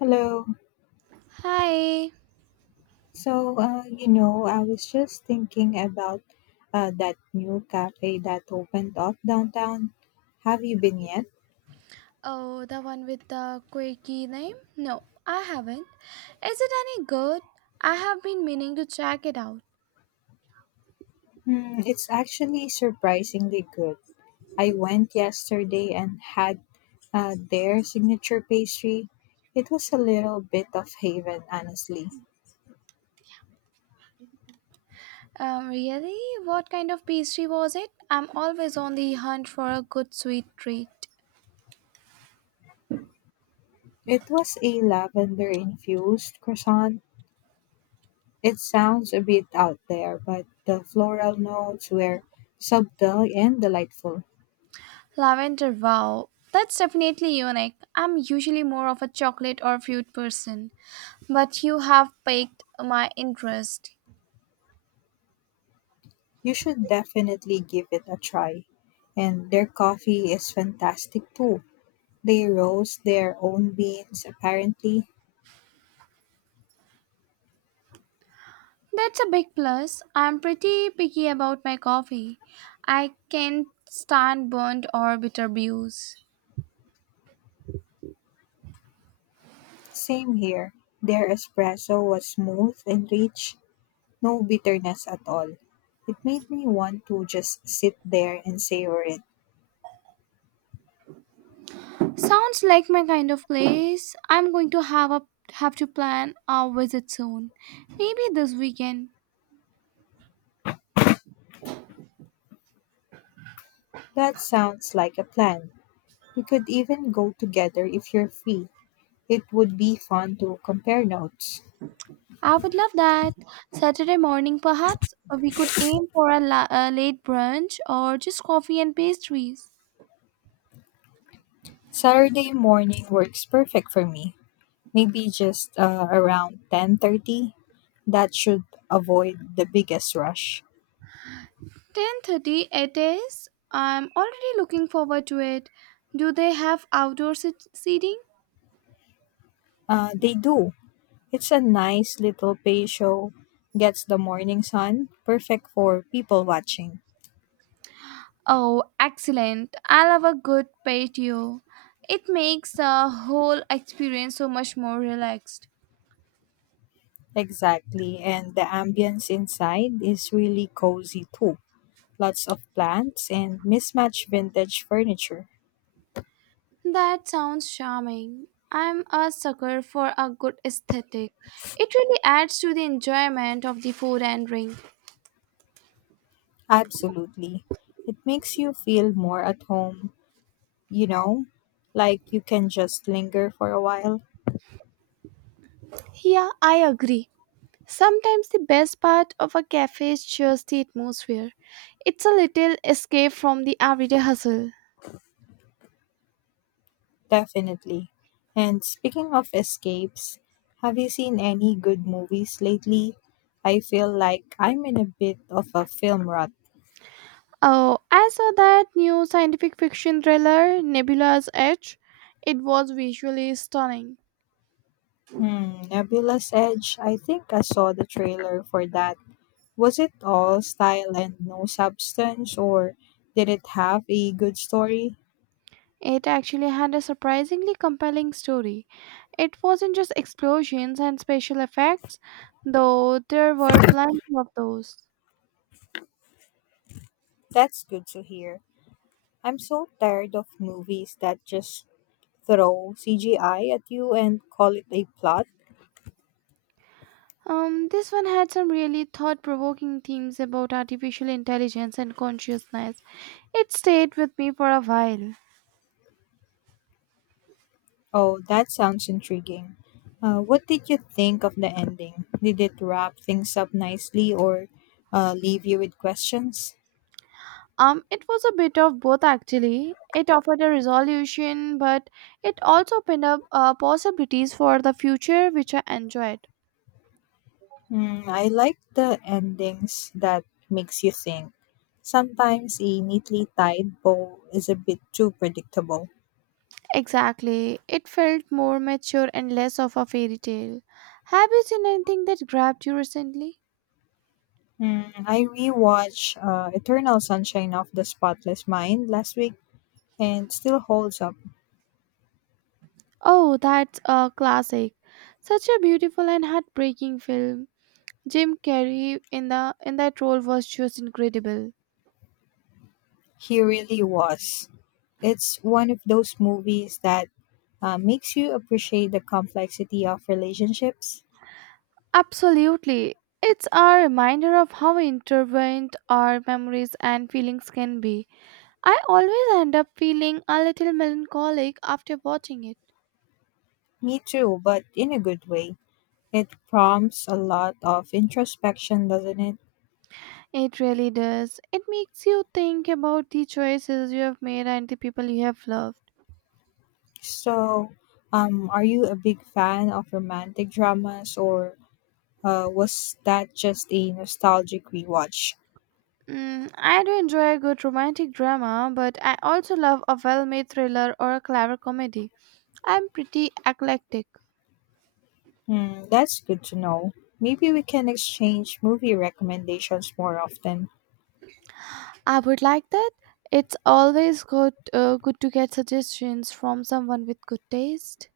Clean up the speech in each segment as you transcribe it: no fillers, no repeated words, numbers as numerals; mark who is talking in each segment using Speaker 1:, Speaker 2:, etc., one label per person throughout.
Speaker 1: Hello.
Speaker 2: Hi.
Speaker 1: I was just thinking about that new cafe that opened up downtown. Have you been yet?
Speaker 2: Oh, the one with the quirky name? No, I haven't. Is it any good? I have been meaning to check it out.
Speaker 1: It's actually surprisingly good. I went yesterday and had their signature pastry. It was a little bit of haven, honestly.
Speaker 2: Really? What kind of pastry was it? I'm always on the hunt for a good sweet treat.
Speaker 1: It was a lavender infused croissant. It sounds a bit out there, but the floral notes were subtle and delightful.
Speaker 2: Lavender, wow. That's definitely unique. I'm usually more of a chocolate or fruit person, but you have piqued my interest.
Speaker 1: You should definitely give it a try. And their coffee is fantastic too. They roast their own beans, apparently.
Speaker 2: That's a big plus. I'm pretty picky about my coffee. I can't stand burnt or bitter brews.
Speaker 1: Same here. Their espresso was smooth and rich, no bitterness at all. It made me want to just sit there and savor it.
Speaker 2: Sounds like my kind of place. I'm going to have to plan a visit soon. Maybe this weekend.
Speaker 1: That sounds like a plan. We could even go together if you're free. It would be fun to compare notes.
Speaker 2: I would love that. Saturday morning, perhaps? Or we could aim for a late brunch or just coffee and pastries.
Speaker 1: Saturday morning works perfect for me. Maybe just around 10:30. That should avoid the biggest rush.
Speaker 2: 10:30 it is. I'm already looking forward to it. Do they have seating?
Speaker 1: They do. It's a nice little pay show, gets the morning sun, perfect for people watching.
Speaker 2: Oh, excellent. I love a good patio. It makes the whole experience so much more relaxed.
Speaker 1: Exactly, and the ambience inside is really cozy too, lots of plants and mismatched vintage furniture.
Speaker 2: That sounds charming. I'm a sucker for a good aesthetic. It really adds to the enjoyment of the food and drink.
Speaker 1: Absolutely, it makes you feel more at home you know like you can just linger for a while.
Speaker 2: Yeah, I agree. Sometimes the best part of a cafe is just the atmosphere. It's a little escape from the everyday hustle.
Speaker 1: Definitely. And speaking of escapes, have you seen any good movies lately? I feel like I'm in a bit of a film rut.
Speaker 2: Oh, I saw that new scientific fiction thriller, Nebula's Edge. It was visually stunning.
Speaker 1: Nebula's Edge, I think I saw the trailer for that. Was it all style and no substance, or did it have a good story?
Speaker 2: It actually had a surprisingly compelling story. It wasn't just explosions and special effects, though there were plenty of those.
Speaker 1: That's good to hear. I'm so tired of movies that just throw CGI at you and call it a plot.
Speaker 2: This one had some really thought provoking themes about artificial intelligence and consciousness. It stayed with me for a while.
Speaker 1: Oh, that sounds intriguing. What did you think of the ending? Did it wrap things up nicely, or leave you with questions?
Speaker 2: It was a bit of both actually. It offered a resolution, but it also opened up possibilities for the future, which I enjoyed.
Speaker 1: I like the endings that makes you think. Sometimes a neatly tied bow is a bit too predictable.
Speaker 2: Exactly. It felt more mature and less of a fairy tale. Have you seen anything that grabbed you recently?
Speaker 1: I rewatched Eternal Sunshine of the Spotless Mind last week, and still holds up.
Speaker 2: Oh, that's a classic. Such a beautiful and heartbreaking film. Jim Carrey in that role was just incredible.
Speaker 1: He really was. It's one of those movies that makes you appreciate the complexity of relationships.
Speaker 2: Absolutely. It's a reminder of how intertwined our memories and feelings can be. I always end up feeling a little melancholic after watching it.
Speaker 1: Me too, but in a good way. It prompts a lot of introspection, doesn't it?
Speaker 2: It really does. It makes you think about the choices you have made and the people you have loved.
Speaker 1: So, are you a big fan of romantic dramas, or was that just a nostalgic rewatch?
Speaker 2: Mm, I do enjoy a good romantic drama, but I also love a well made thriller or a clever comedy. I'm pretty eclectic.
Speaker 1: That's good to know. Maybe we can exchange movie recommendations more often.
Speaker 2: I would like that. It's always good to get suggestions from someone with good taste.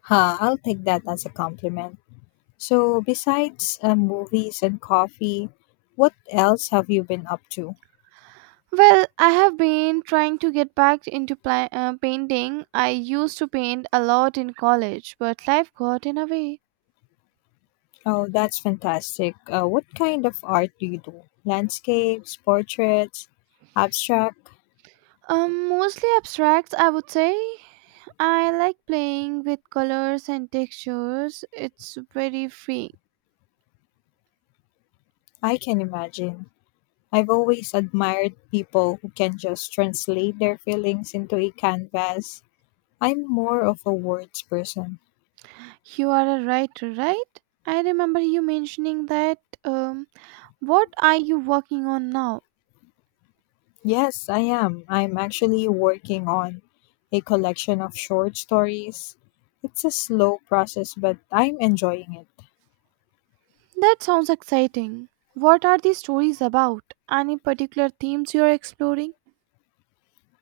Speaker 1: I'll take that as a compliment. So, besides movies and coffee, what else have you been up to?
Speaker 2: Well, I have been trying to get back into painting. I used to paint a lot in college, but life got in a way.
Speaker 1: Oh, that's fantastic. What kind of art do you do? Landscapes, portraits, abstract?
Speaker 2: Mostly abstracts, I would say. I like playing with colors and textures. It's very freeing.
Speaker 1: I can imagine. I've always admired people who can just translate their feelings into a canvas. I'm more of a words person.
Speaker 2: You are a writer, right? I remember you mentioning that. Um, what are you working on now?
Speaker 1: Yes, I am. I'm actually working on a collection of short stories. It's a slow process, but I'm enjoying it.
Speaker 2: That sounds exciting. What are these stories about? Any particular themes you are exploring?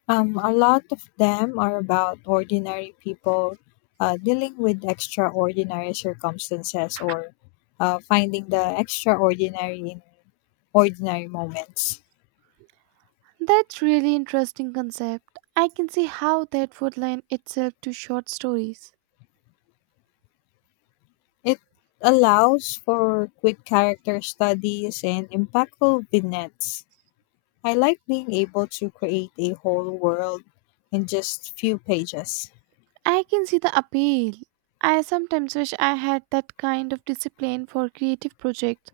Speaker 1: A lot of them are about ordinary people dealing with extraordinary circumstances, or finding the extraordinary in ordinary moments.
Speaker 2: That's really interesting concept. I can see how that would lend itself to short stories.
Speaker 1: It allows for quick character studies and impactful vignettes. I like being able to create a whole world in just few pages.
Speaker 2: I can see the appeal. I sometimes wish I had that kind of discipline for creative projects.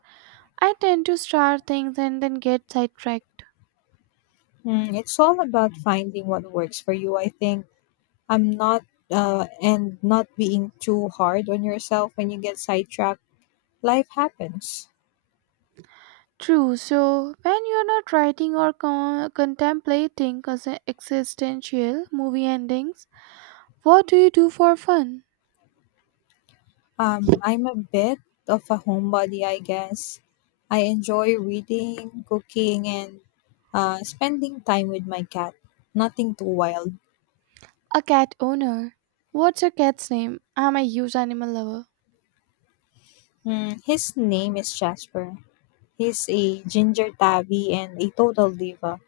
Speaker 2: I tend to start things and then get sidetracked.
Speaker 1: It's all about finding what works for you, I think. I'm not And not being too hard on yourself when you get sidetracked. Life happens.
Speaker 2: True. So when you're not writing or contemplating existential movie endings, what do you do for fun?
Speaker 1: I'm a bit of a homebody, I guess. I enjoy reading, cooking, and spending time with my cat. Nothing too wild.
Speaker 2: A cat owner? What's your cat's name? I'm a huge animal lover.
Speaker 1: His name is Jasper. He's a ginger tabby and a total diva.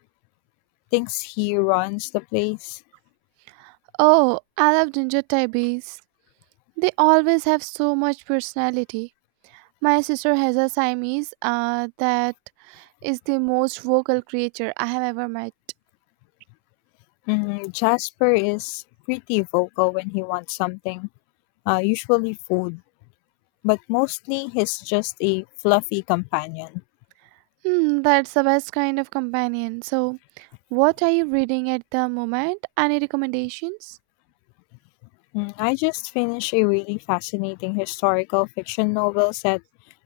Speaker 1: Thinks he runs the place.
Speaker 2: Oh, I love ginger tabbies. They always have so much personality. My sister has a Siamese that is the most vocal creature I have ever met.
Speaker 1: Jasper is pretty vocal when he wants something, usually food, but mostly he's just a fluffy companion.
Speaker 2: Hmm, that's the best kind of companion. So, what are you reading at the moment? Any recommendations?
Speaker 1: I just finished a really fascinating historical fiction novel set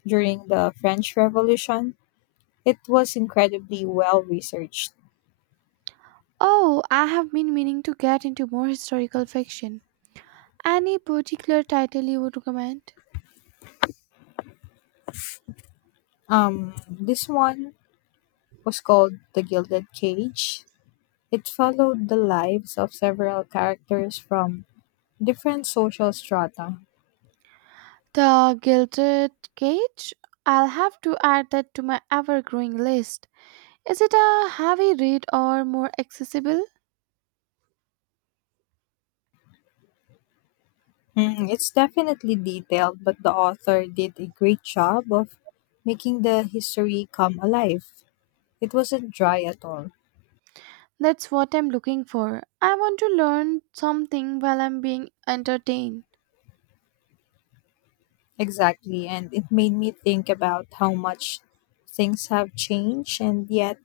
Speaker 1: during the French Revolution. It was incredibly well researched.
Speaker 2: Oh, I have been meaning to get into more historical fiction. Any particular title you would recommend?
Speaker 1: This one was called The Gilded Cage. It followed the lives of several characters from different social strata.
Speaker 2: The Gilded Cage? I'll have to add that to my ever growing list. Is it a heavy read or more accessible?
Speaker 1: It's definitely detailed, but the author did a great job of making the history come alive. It wasn't dry at all.
Speaker 2: That's what I'm looking for. I want to learn something while I'm being entertained.
Speaker 1: Exactly. And it made me think about how much things have changed, and yet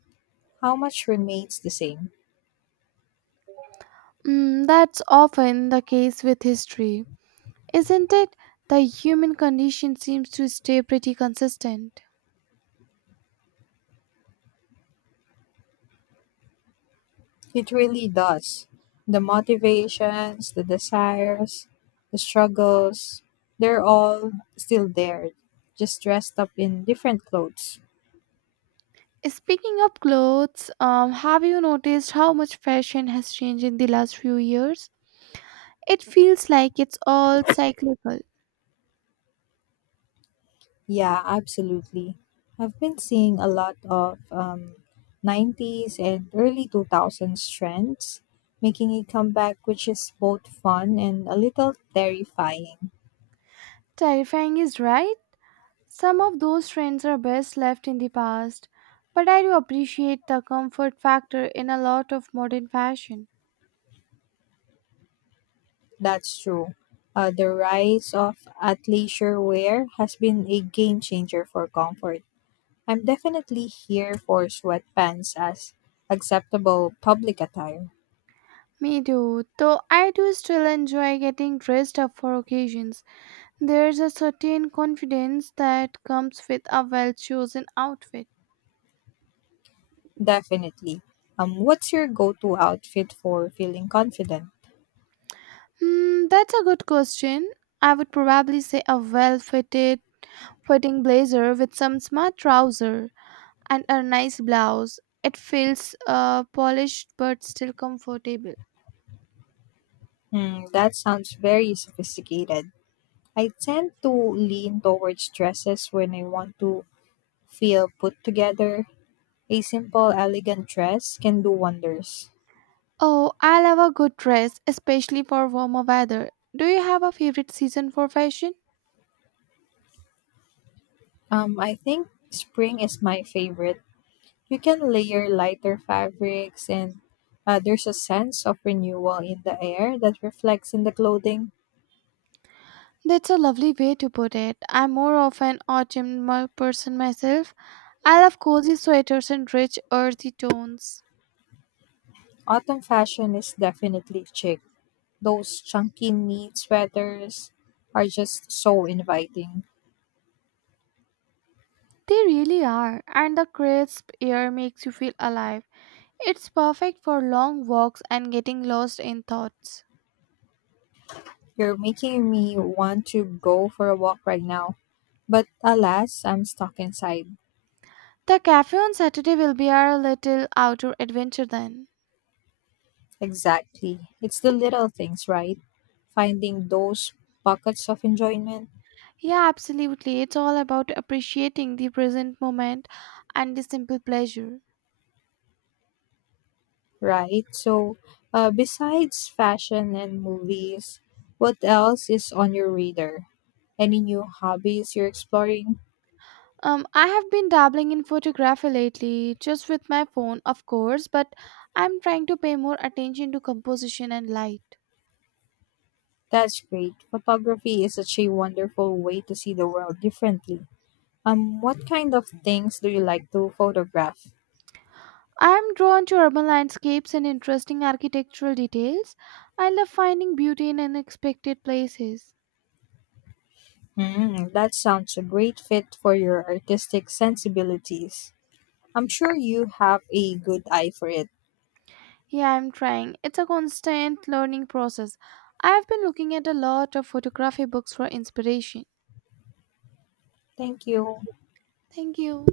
Speaker 1: how much remains the same.
Speaker 2: Mm, that's often the case with history, isn't it? The human condition seems to stay pretty consistent.
Speaker 1: It really does. The motivations, the desires, the struggles, they're all still there, just dressed up in different clothes.
Speaker 2: Speaking of clothes, have you noticed how much fashion has changed in the last few years? It feels like it's all cyclical.
Speaker 1: Yeah, absolutely. I've been seeing a lot of 90s and early 2000s trends making a comeback, which is both fun and a little terrifying.
Speaker 2: Terrifying is right. Some of those trends are best left in the past, but I do appreciate the comfort factor in a lot of modern fashion.
Speaker 1: That's true. The rise of athleisure wear has been a game changer for comfort. I'm definitely here for sweatpants as acceptable public attire.
Speaker 2: Me too, though I do still enjoy getting dressed up for occasions. There's a certain confidence that comes with a well chosen outfit.
Speaker 1: Definitely. What's your go to outfit for feeling confident?
Speaker 2: Hmm, that's a good question. I would probably say a well fitted fitting blazer with some smart trousers and a nice blouse. It feels polished but still comfortable.
Speaker 1: That sounds very sophisticated. I tend to lean towards dresses when I want to feel put together. A simple, elegant dress can do wonders.
Speaker 2: Oh, I love a good dress, especially for warmer weather. Do you have a favorite season for fashion?
Speaker 1: I think spring is my favorite. You can layer lighter fabrics, and there's a sense of renewal in the air that reflects in the clothing.
Speaker 2: That's a lovely way to put it. I'm more of an person myself. I love cozy sweaters and rich, earthy tones.
Speaker 1: Autumn fashion is definitely chic. Those chunky knit sweaters are just so inviting.
Speaker 2: They really are, and the crisp air makes you feel alive. It's perfect for long walks and getting lost in thoughts.
Speaker 1: You're making me want to go for a walk right now. But alas, I'm stuck inside.
Speaker 2: The cafe on Saturday will be our little outdoor adventure then.
Speaker 1: Exactly. It's the little things, right? Finding those pockets of enjoyment,
Speaker 2: Yeah, absolutely. It's all about appreciating the present moment and the simple pleasure.
Speaker 1: right? So, besides fashion and movies, what else is on your radar? Any new hobbies you're exploring?
Speaker 2: I have been dabbling in photography lately, just with my phone, of course, but I'm trying to pay more attention to composition and light.
Speaker 1: That's great. Photography is such a wonderful way to see the world differently. What kind of things do you like to photograph?
Speaker 2: I am drawn to urban landscapes and interesting architectural details. I love finding beauty in unexpected places.
Speaker 1: That sounds a great fit for your artistic sensibilities. I'm sure you have a good eye for it.
Speaker 2: Yeah, I'm trying. It's a constant learning process. I've been looking at a lot of photography books for inspiration.
Speaker 1: Thank you.
Speaker 2: Thank you.